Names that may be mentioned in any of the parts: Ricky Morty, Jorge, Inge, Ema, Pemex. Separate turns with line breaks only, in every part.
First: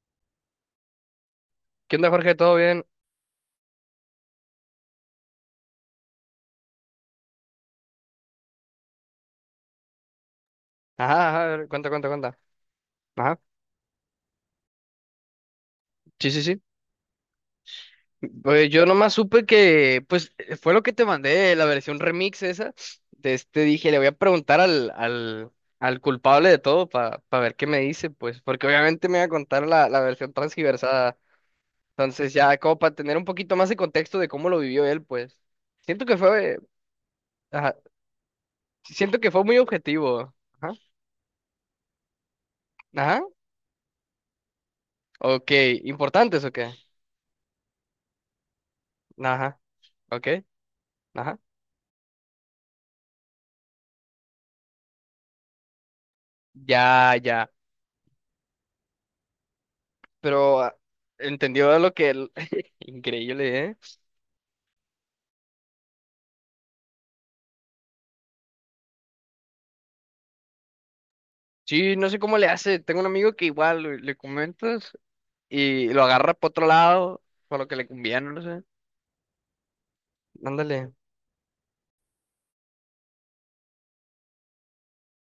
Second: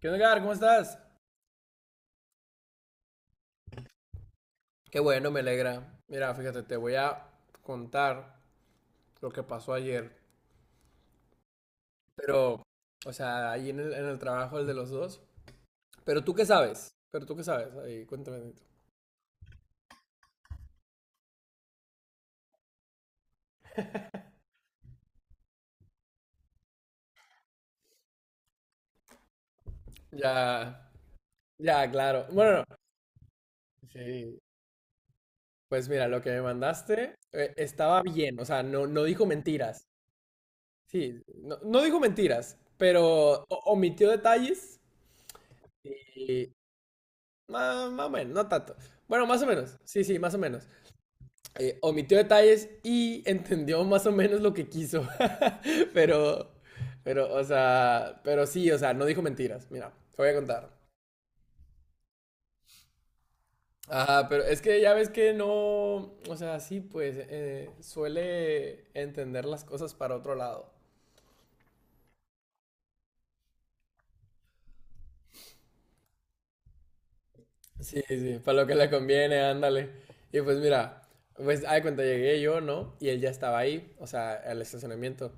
¿Qué onda, Edgar? ¿Cómo estás?
¿Qué onda, Jorge? ¿Todo bien?
Qué bueno, me alegra. Mira, fíjate, te voy a contar lo que pasó ayer.
Ajá, ajá, a ver, cuenta, cuenta, cuenta.
Pero, o
Ajá,
sea, ahí en el trabajo, el de los dos. Pero
sí,
tú
sí,
qué
sí.
sabes. Pero tú qué sabes. Ahí, cuéntame. Nito.
Pues yo nomás supe que, pues, fue lo que te mandé, la versión remix esa. De este dije, le voy a preguntar al culpable de todo para ver qué me dice, pues, porque obviamente me va a contar la versión
Ya,
transgiversada.
ya, claro.
Entonces, ya,
Bueno, no.
como para tener un poquito más de contexto de
Sí.
cómo lo vivió él, pues.
Pues
Siento
mira,
que
lo que me
fue,
mandaste
ajá,
estaba bien. O sea, no, no
siento
dijo
que fue muy
mentiras.
objetivo. Ajá,
Sí, no, no dijo mentiras,
ajá,
pero omitió detalles.
ok, ¿importantes
Y.
o qué?
Más, o menos, no tanto. Bueno, más o
Ajá,
menos. Sí, sí,
ok,
más o menos.
ajá.
Omitió detalles y entendió más o menos lo que quiso. Pero,
Ya,
pero, o
ya.
sea, pero sí, o sea, no dijo mentiras. Mira, te voy a
Pero
contar.
entendió lo que el- Increíble, ¿eh?
Ajá, pero es que ya ves que no, o sea, sí, pues suele entender las cosas para otro lado.
Sí, no sé cómo le hace. Tengo un amigo que igual le comentas y lo agarra por otro lado, por lo que le
Sí,
conviene,
sí,
no
para
sé.
lo que le conviene, ándale. Y pues
Ándale.
mira, pues, ay, cuenta llegué yo, ¿no? Y él ya estaba ahí, o sea, al estacionamiento.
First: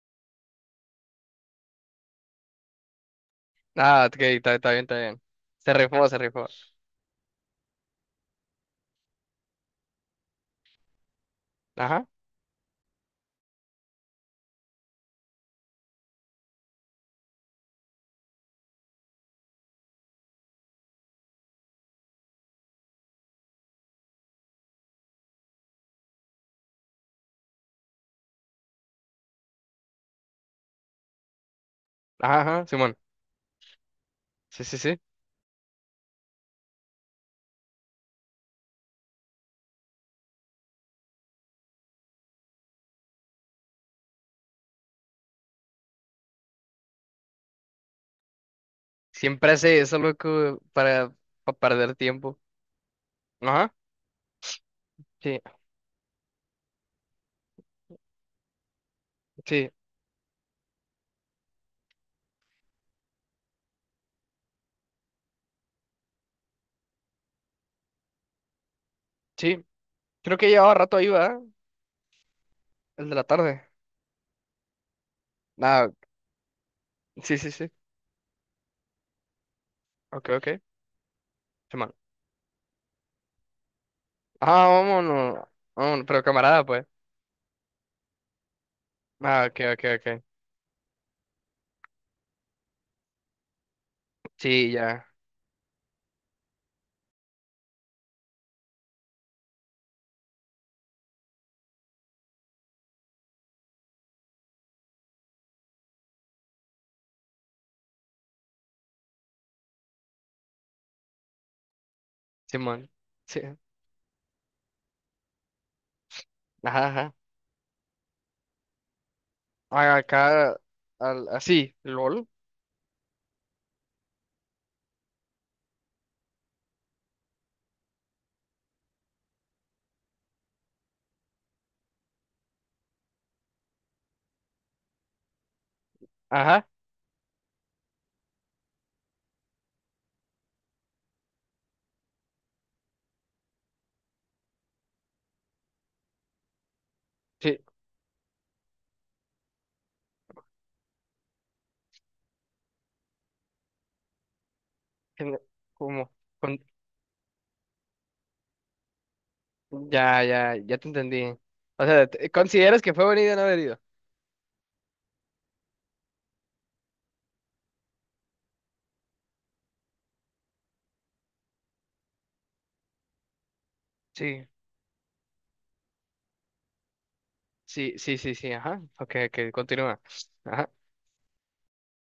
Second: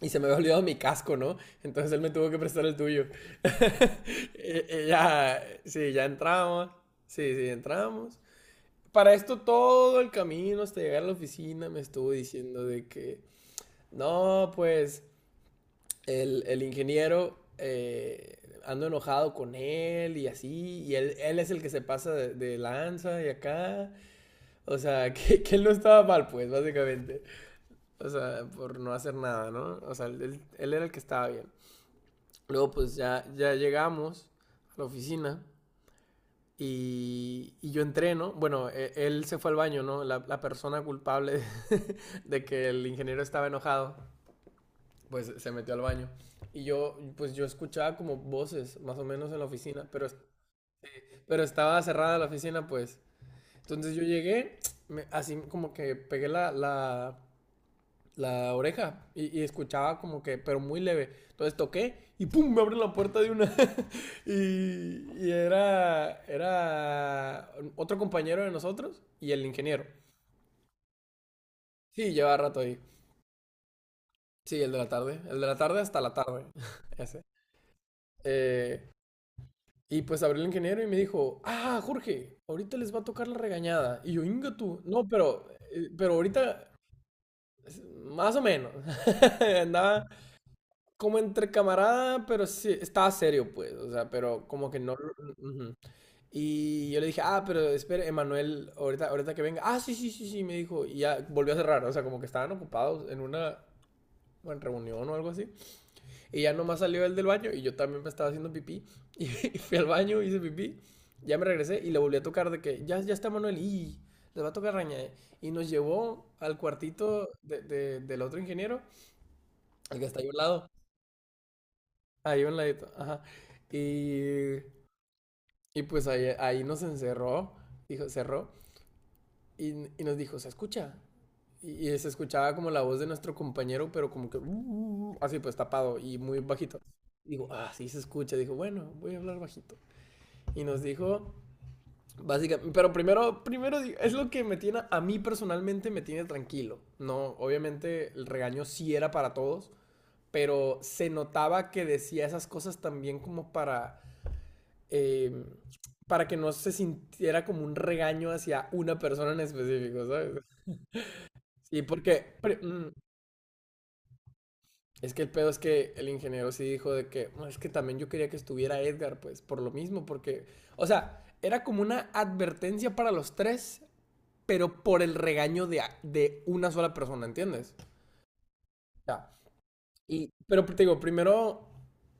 Y se me había olvidado mi casco, ¿no? Entonces él me tuvo que prestar el tuyo.
Ah, ok, está
y,
bien,
y
está bien.
ya,
Se
sí, ya
rifó, se rifó.
entramos. Sí, sí, entramos. Para esto todo el camino hasta llegar a la oficina me
Ajá,
estuvo diciendo de que, no, pues el ingeniero ando enojado con él y así, y él es el que se pasa de lanza y acá. O sea, que él no estaba mal, pues, básicamente. O sea, por no hacer nada, ¿no? O sea, él era el que estaba bien.
ajá, ajá,
Luego pues
Simón.
ya llegamos
Sí,
a
sí,
la
sí.
oficina y yo entreno. Bueno, él se fue al baño, ¿no? La persona culpable de que el ingeniero estaba enojado, pues se metió al baño. Y yo, pues yo escuchaba como voces, más o menos en la
Siempre hace
oficina,
eso,
pero,
loco, para,
pero
para
estaba
perder
cerrada la
tiempo.
oficina, pues.
Ajá,
Entonces yo llegué, así
sí,
como que pegué la oreja y,
sí,
escuchaba como que, pero muy leve. Entonces toqué y ¡pum! Me abren la puerta de una. Y era otro compañero de nosotros y el
sí.
ingeniero.
Creo que llevaba rato ahí, ¿verdad?
Sí, llevaba rato ahí.
El de la tarde.
Sí, el de la tarde. El de la tarde
Ah,
hasta la tarde. Ese.
sí, sí, sí.
Eh, y pues
Ok,
abrió el
ok.
ingeniero y me dijo, ah,
Simón.
Jorge, ahorita les va a tocar la regañada. Y yo, inga
Ah,
tú. No,
vámonos. Vámonos,
pero
pero camarada,
ahorita,
pues.
más o menos.
Ah, ok, ok,
Andaba
ok.
como entre camarada, pero sí, estaba serio, pues, o sea, pero como
Sí,
que no...
ya,
Ujú. Y yo le dije, ah, pero espere, Emanuel, ahorita que venga. Ah, sí, sí, sí, sí, me dijo. Y ya volvió a cerrar, o sea, como que estaban ocupados en una en reunión o algo así. Y ya nomás salió él del baño y yo también me estaba haciendo pipí. Y fui al baño, hice pipí, ya me regresé y le volví a tocar de que
Simón.
ya está
Sí.
Manuel y le va a tocar raña. Y nos llevó al
Ajá, ajá.
cuartito del otro ingeniero,
Ah,
al que está ahí al
acá,
lado.
así, LOL.
Ahí a un ladito, ajá. Y, y pues ahí nos encerró, dijo, cerró, y, y nos dijo, ¿se escucha? Y se escuchaba como la voz de nuestro compañero, pero como que, así pues tapado y muy
Ajá,
bajito. Digo, ah, sí se escucha. Dijo, bueno, voy a hablar bajito. Y nos dijo, básicamente, pero primero, es lo que me tiene, a mí personalmente me tiene tranquilo. No,
sí.
obviamente el regaño sí era para todos, pero se notaba que decía esas cosas también como
en-
eh,
Como,
para que no
con-
se sintiera como un regaño hacia una persona en específico,
ya,
¿sabes?
ya, ya te entendí.
Y
O sea,
porque
¿consideras que fue venido o no haber ido?
es que el pedo es que el ingeniero sí dijo de que "No, es que también yo quería que estuviera Edgar, pues por lo mismo, porque, o sea, era como una advertencia para los tres,
Sí,
pero por el regaño de una sola persona, ¿entiendes?
sí, sí, sí, sí, ajá. Ok,
Ya.
ok, continúa.
Y, pero
Ajá,
te digo, primero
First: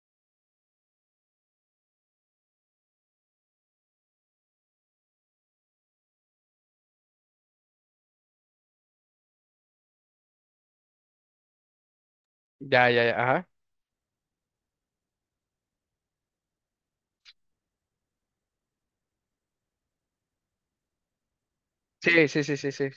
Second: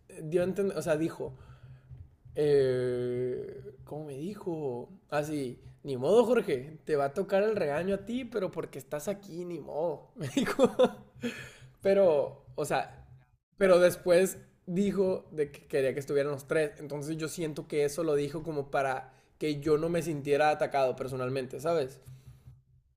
dio a entender, o sea, dijo, ¿Cómo me dijo? Así, ni modo, Jorge, te va a tocar el regaño a ti, pero porque estás aquí, ni modo, me dijo. O
ya, ya,
sea,
ya, ajá.
pero después dijo de que quería que estuvieran los tres, entonces yo siento que eso lo dijo como para que yo no me sintiera atacado personalmente, ¿sabes?
Sí, sí, sí, sí, sí.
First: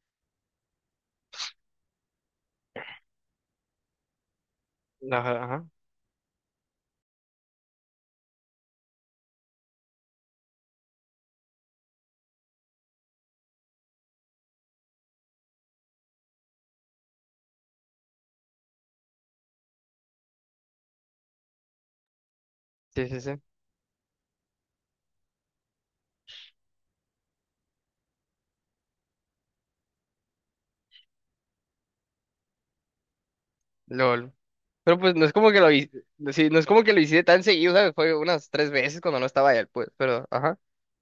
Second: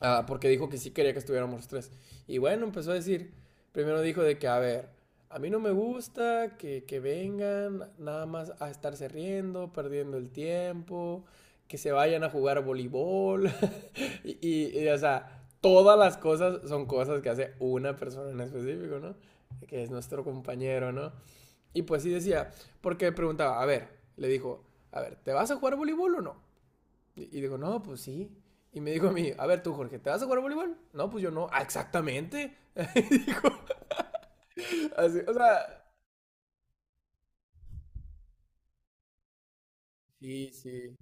Ah, porque dijo que sí quería que estuviéramos los tres. Y bueno, empezó a decir, primero dijo de que, a ver, a
Ajá,
mí no
ajá.
me gusta que vengan nada más a estarse riendo, perdiendo el tiempo, que se vayan a jugar voleibol. Y, o sea, todas las cosas son cosas que hace una persona en específico, ¿no? Que es nuestro compañero, ¿no? Y pues sí decía,
Sí,
porque
sí, sí.
preguntaba, a ver, le dijo, a ver, ¿te vas a jugar voleibol o no? Y digo, no, pues sí. Y me dijo a mí, a ver tú, Jorge, ¿te vas a jugar a voleibol? No, pues yo no. Ah, exactamente. Y dijo,
LOL. Pero pues
así,
no
o
es como
sea,
que lo hice, sí, no es como que lo hice tan seguido, ¿sabes? Fue unas tres veces cuando no estaba él, pues, pero,
sí,
ajá.
sí.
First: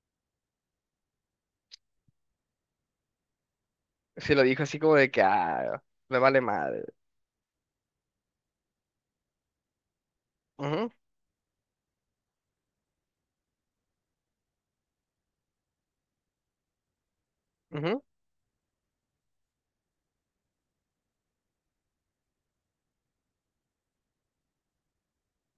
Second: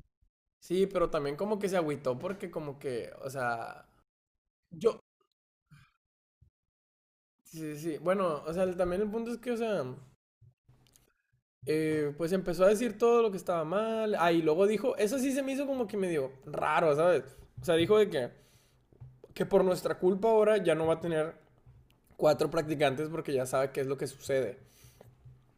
Sí, pero también como que se agüitó porque como que, o sea,
Sí, lo dijo así como
yo,
de que, ah, me vale madre.
sí, sí, sí. Bueno, o sea, también el punto es que, o sea,
Ujú,
pues empezó a decir todo lo que estaba mal. Ah, y luego dijo, eso sí se me hizo como que medio raro, ¿sabes? O sea, dijo
ujú.
de que por nuestra culpa ahora ya no va a tener cuatro practicantes porque ya sabe qué es lo que sucede.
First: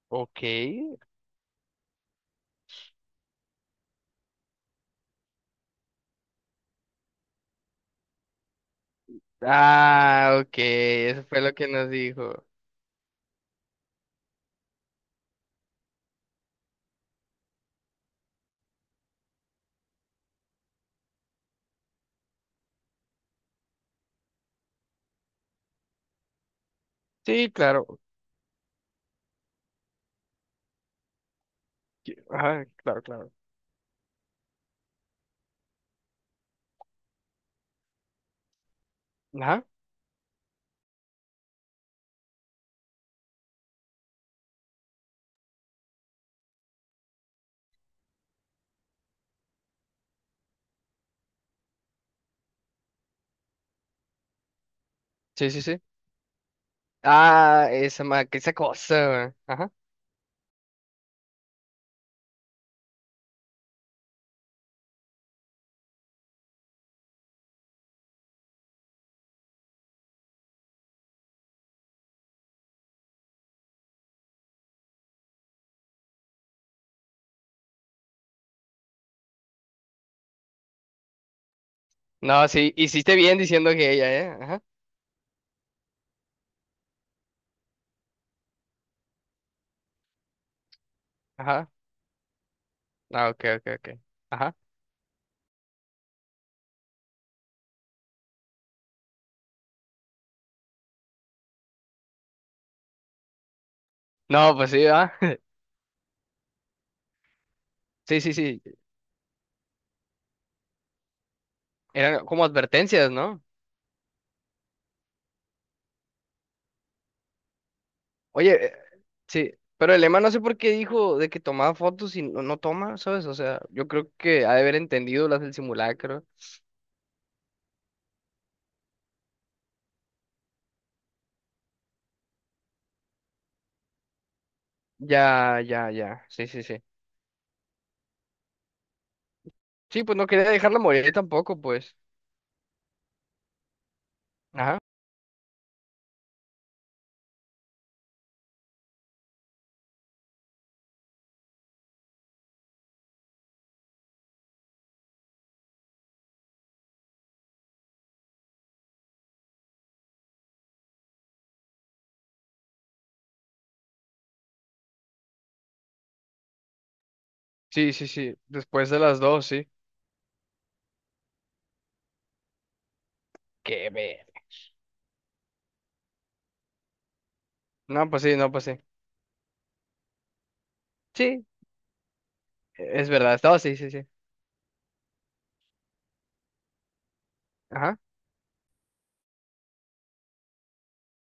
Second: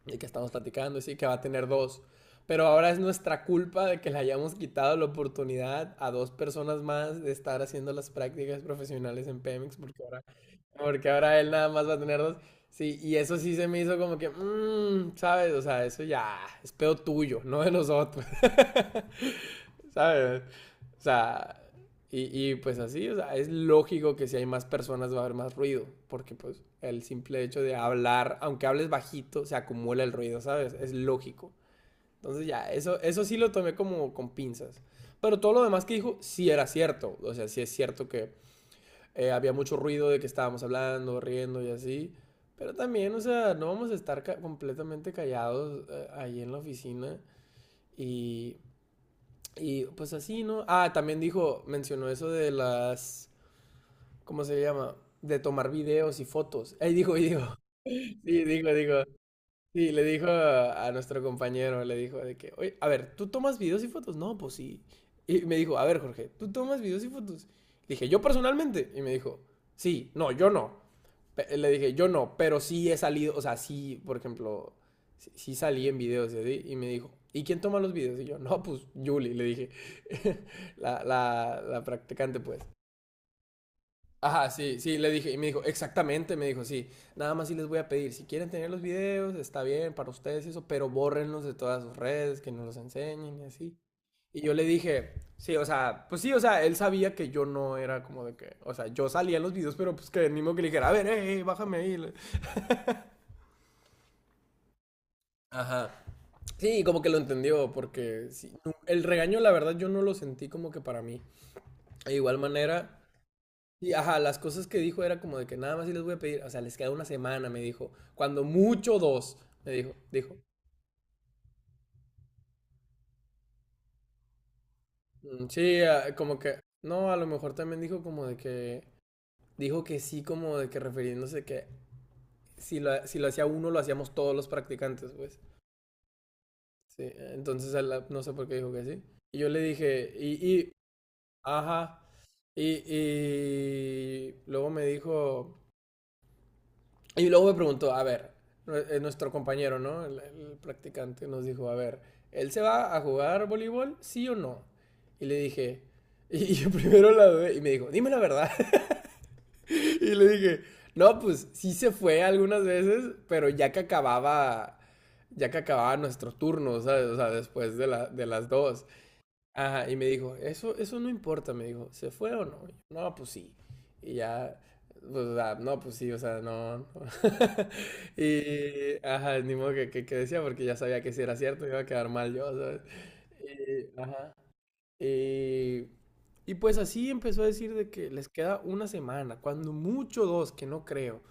Y que
Ok.
estamos platicando, y sí, que va a tener dos. Pero ahora es nuestra culpa de que le hayamos quitado la oportunidad a dos personas más de estar haciendo las prácticas profesionales en Pemex, porque ahora,
Ah, ok.
porque
Eso
ahora
fue
él
lo
nada
que
más
nos
va a tener dos.
dijo.
Sí, y eso sí se me hizo como que, ¿sabes? O sea, eso ya es pedo tuyo, no de nosotros. ¿Sabes? O sea, y, pues así, o sea, es lógico que si hay más personas va a haber más ruido, porque pues el simple
Sí,
hecho de
claro.
hablar, aunque hables bajito, se acumula el ruido, ¿sabes? Es lógico. Entonces
Ajá,
ya, eso,
claro,
eso
claro.
sí lo tomé como con pinzas. Pero todo lo demás que dijo sí era cierto. O sea, sí es cierto que había
Ajá.
mucho ruido de que estábamos hablando, riendo y así. Pero también, o sea, no vamos a estar ca completamente callados ahí en la oficina. Y y pues así, ¿no? Ah, también dijo, mencionó eso de las, ¿cómo se llama? De
Sí, sí,
tomar
sí.
videos y fotos. Ahí dijo, y dijo,
Ah,
sí,
que esa
dijo.
cosa. Ajá.
Sí, le dijo a nuestro compañero, le dijo de que, oye, a ver, ¿tú tomas videos y fotos? No, pues sí. Y me dijo, a ver, Jorge, ¿tú tomas videos y fotos? Le dije, yo personalmente. Y me dijo, sí, no, yo no. Le dije, yo no, pero sí he salido, o sea, sí, por ejemplo, sí, sí salí en videos y así. Y me dijo, ¿y quién toma los videos? Y yo, no, pues Julie, le dije, la practicante,
No,
pues.
sí, hiciste bien diciendo que ella, ¿eh?
Ajá,
Ajá.
sí, sí, le dije, y me dijo, exactamente, me dijo, sí, nada más sí les voy a pedir, si quieren tener los videos, está bien para ustedes y eso, pero bórrenlos de
Ajá.
todas sus redes, que nos los
Ah,
enseñen y
ok, ok,
así.
ok.
Y yo
Ajá.
le dije, sí, o sea, pues sí, o sea, él sabía que yo no era como de que, o sea, yo salía en los videos, pero pues que el mismo que le dijera, a ver, hey, bájame ahí.
No, pues sí, ah.
Ajá. Sí, como que lo entendió,
Sí,
porque
sí,
sí,
sí.
el regaño, la verdad, yo no lo sentí como que para mí. De
Eran
igual
como
manera,
advertencias, ¿no?
y ajá, las cosas que dijo era como de que nada más sí les voy a pedir, o sea, les queda una semana, me dijo. Cuando
Oye,
mucho dos,
sí,
me
pero
dijo,
el Ema no
dijo.
sé por qué dijo de que tomaba fotos y no, no toma, ¿sabes? O sea, yo creo que ha de haber entendido las
Mm,
del
sí, ah,
simulacro.
como que, no, a lo mejor también dijo como de que, dijo que sí, como de que refiriéndose que si lo hacía uno, lo hacíamos todos los practicantes, pues.
Ya, ya, ya. Sí, sí, sí.
Sí, entonces no sé por qué dijo que sí. Y yo le
Sí,
dije,
pues no quería
y,
dejarla morir tampoco, pues.
ajá. Y luego
Ajá.
me dijo, y luego me preguntó, a ver, nuestro compañero, ¿no? El practicante nos dijo, a ver, ¿él se va a jugar voleibol? ¿Sí o no? Y le dije, y yo primero la dudé, y me dijo, dime la verdad. Y le dije, no, pues sí se fue algunas veces, pero ya que acababa nuestro turno, ¿sabes? O sea, después de,
Sí,
la,
sí,
de
sí.
las dos.
Después de las dos, sí.
Ajá, y me dijo, eso no importa, me dijo, ¿se fue o no? Y yo, no, pues sí.
Qué
Y
ver.
ya, pues, o sea, no, pues sí, o sea, no. No".
No, pues sí, no, pues sí.
Y, ajá, ni modo que decía, porque ya sabía que si era
Sí,
cierto iba a quedar mal yo, ¿sabes?
es verdad. Estaba, sí, sí,
Y,
sí.
ajá. Y, y pues así empezó a decir de
Ajá.
que les queda una semana, cuando mucho dos, que no creo.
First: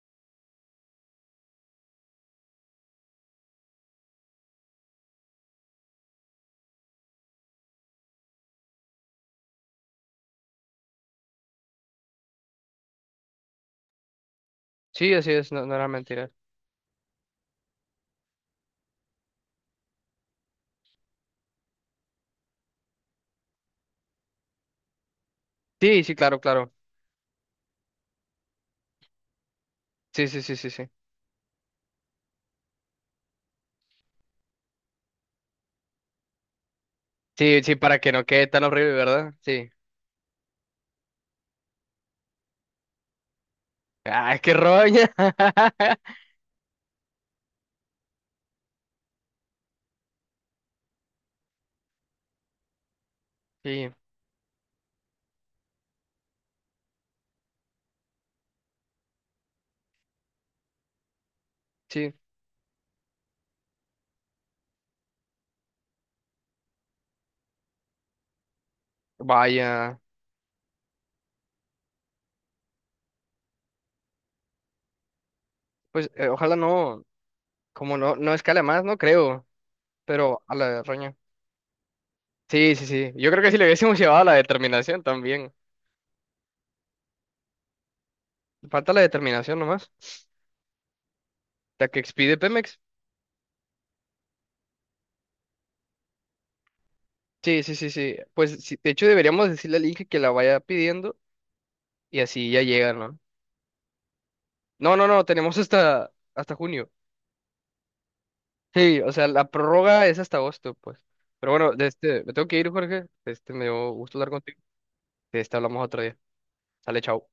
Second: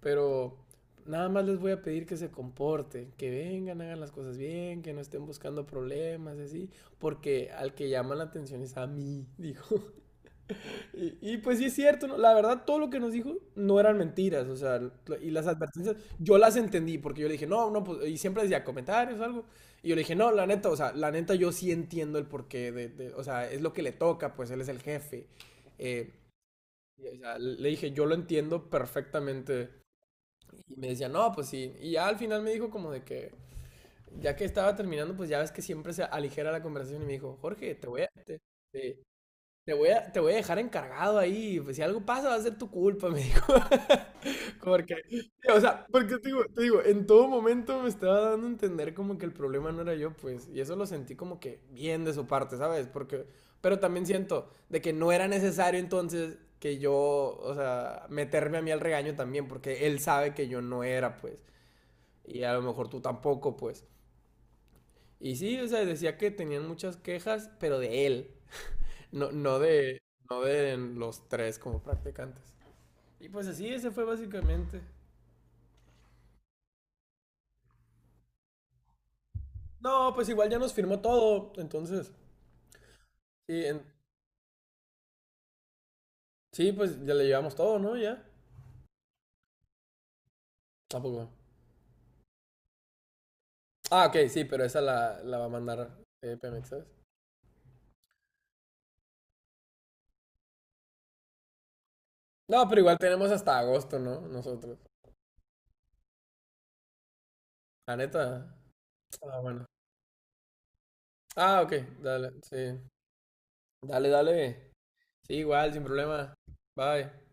Pero nada más les voy a pedir que se comporten, que vengan, hagan las cosas bien, que no estén buscando problemas, así, porque al que llama la atención es a mí, dijo. Y pues sí es cierto, ¿no? La verdad todo lo que nos dijo no eran mentiras, o sea,
Sí,
y
así
las
es, no, no era
advertencias
mentira.
yo las entendí, porque yo le dije, no, no, pues, y siempre decía comentarios o algo, y yo le dije, no, la neta, o sea, la neta yo sí entiendo el porqué, de o sea, es lo que le toca, pues él es el jefe.
Sí,
Eh,
sí, claro, claro.
y, o sea, le dije, yo lo entiendo perfectamente
Sí, sí, sí, sí,
y me
sí.
decía, no, pues sí. Y ya al final me dijo como de que, ya que estaba terminando, pues ya ves que siempre se aligera la conversación y me dijo,
Sí,
Jorge,
sí, para que no quede tan horrible,
te-
¿verdad? Sí.
te voy a dejar encargado ahí. Pues si algo pasa va a ser tu culpa, me dijo.
Ay, qué
Porque,
roña.
o sea, porque te digo, en todo momento me estaba dando a entender como que el problema no era yo, pues. Y eso lo sentí como que bien de su parte, ¿sabes? Porque, pero
sí
también siento de que no era necesario entonces que yo, o sea, meterme a mí al regaño también, porque él sabe que yo no era, pues
Sí.
y a lo mejor tú tampoco, pues. Y sí, o sea, decía que tenían muchas quejas, pero de él, no, no
Vaya,
de, no de los tres como practicantes. Y pues así, ese fue básicamente.
pues ojalá no, como no, no escala más, no creo,
No, pues
pero
igual
a
ya
la
nos
de
firmó
roña.
todo, entonces.
Sí, sí, sí. Yo creo que si
Sí,
le hubiésemos llevado a la determinación también.
sí, pues ya le llevamos todo, ¿no? Ya.
Falta la determinación nomás.
Tampoco.
La que expide Pemex.
Ah, ok, sí, pero esa la va a mandar Pemex, ¿sabes?
Sí, sí, sí, sí. Pues sí, de hecho deberíamos decirle al Inge que la vaya pidiendo y así ya
No, pero
llega,
igual
¿no?
tenemos hasta agosto, ¿no? Nosotros.
No, no, no, tenemos hasta, junio.
La neta.
Sí, o sea,
Ah,
la
bueno.
prórroga es hasta agosto, pues. Pero
Ah, ok,
bueno, de este,
dale,
me tengo
sí.
que ir, Jorge. Este, me dio
Dale,
gusto hablar contigo.
dale. Sí,
De este
igual,
hablamos
sin
otro día.
problema.
Sale,
Bye.
chao.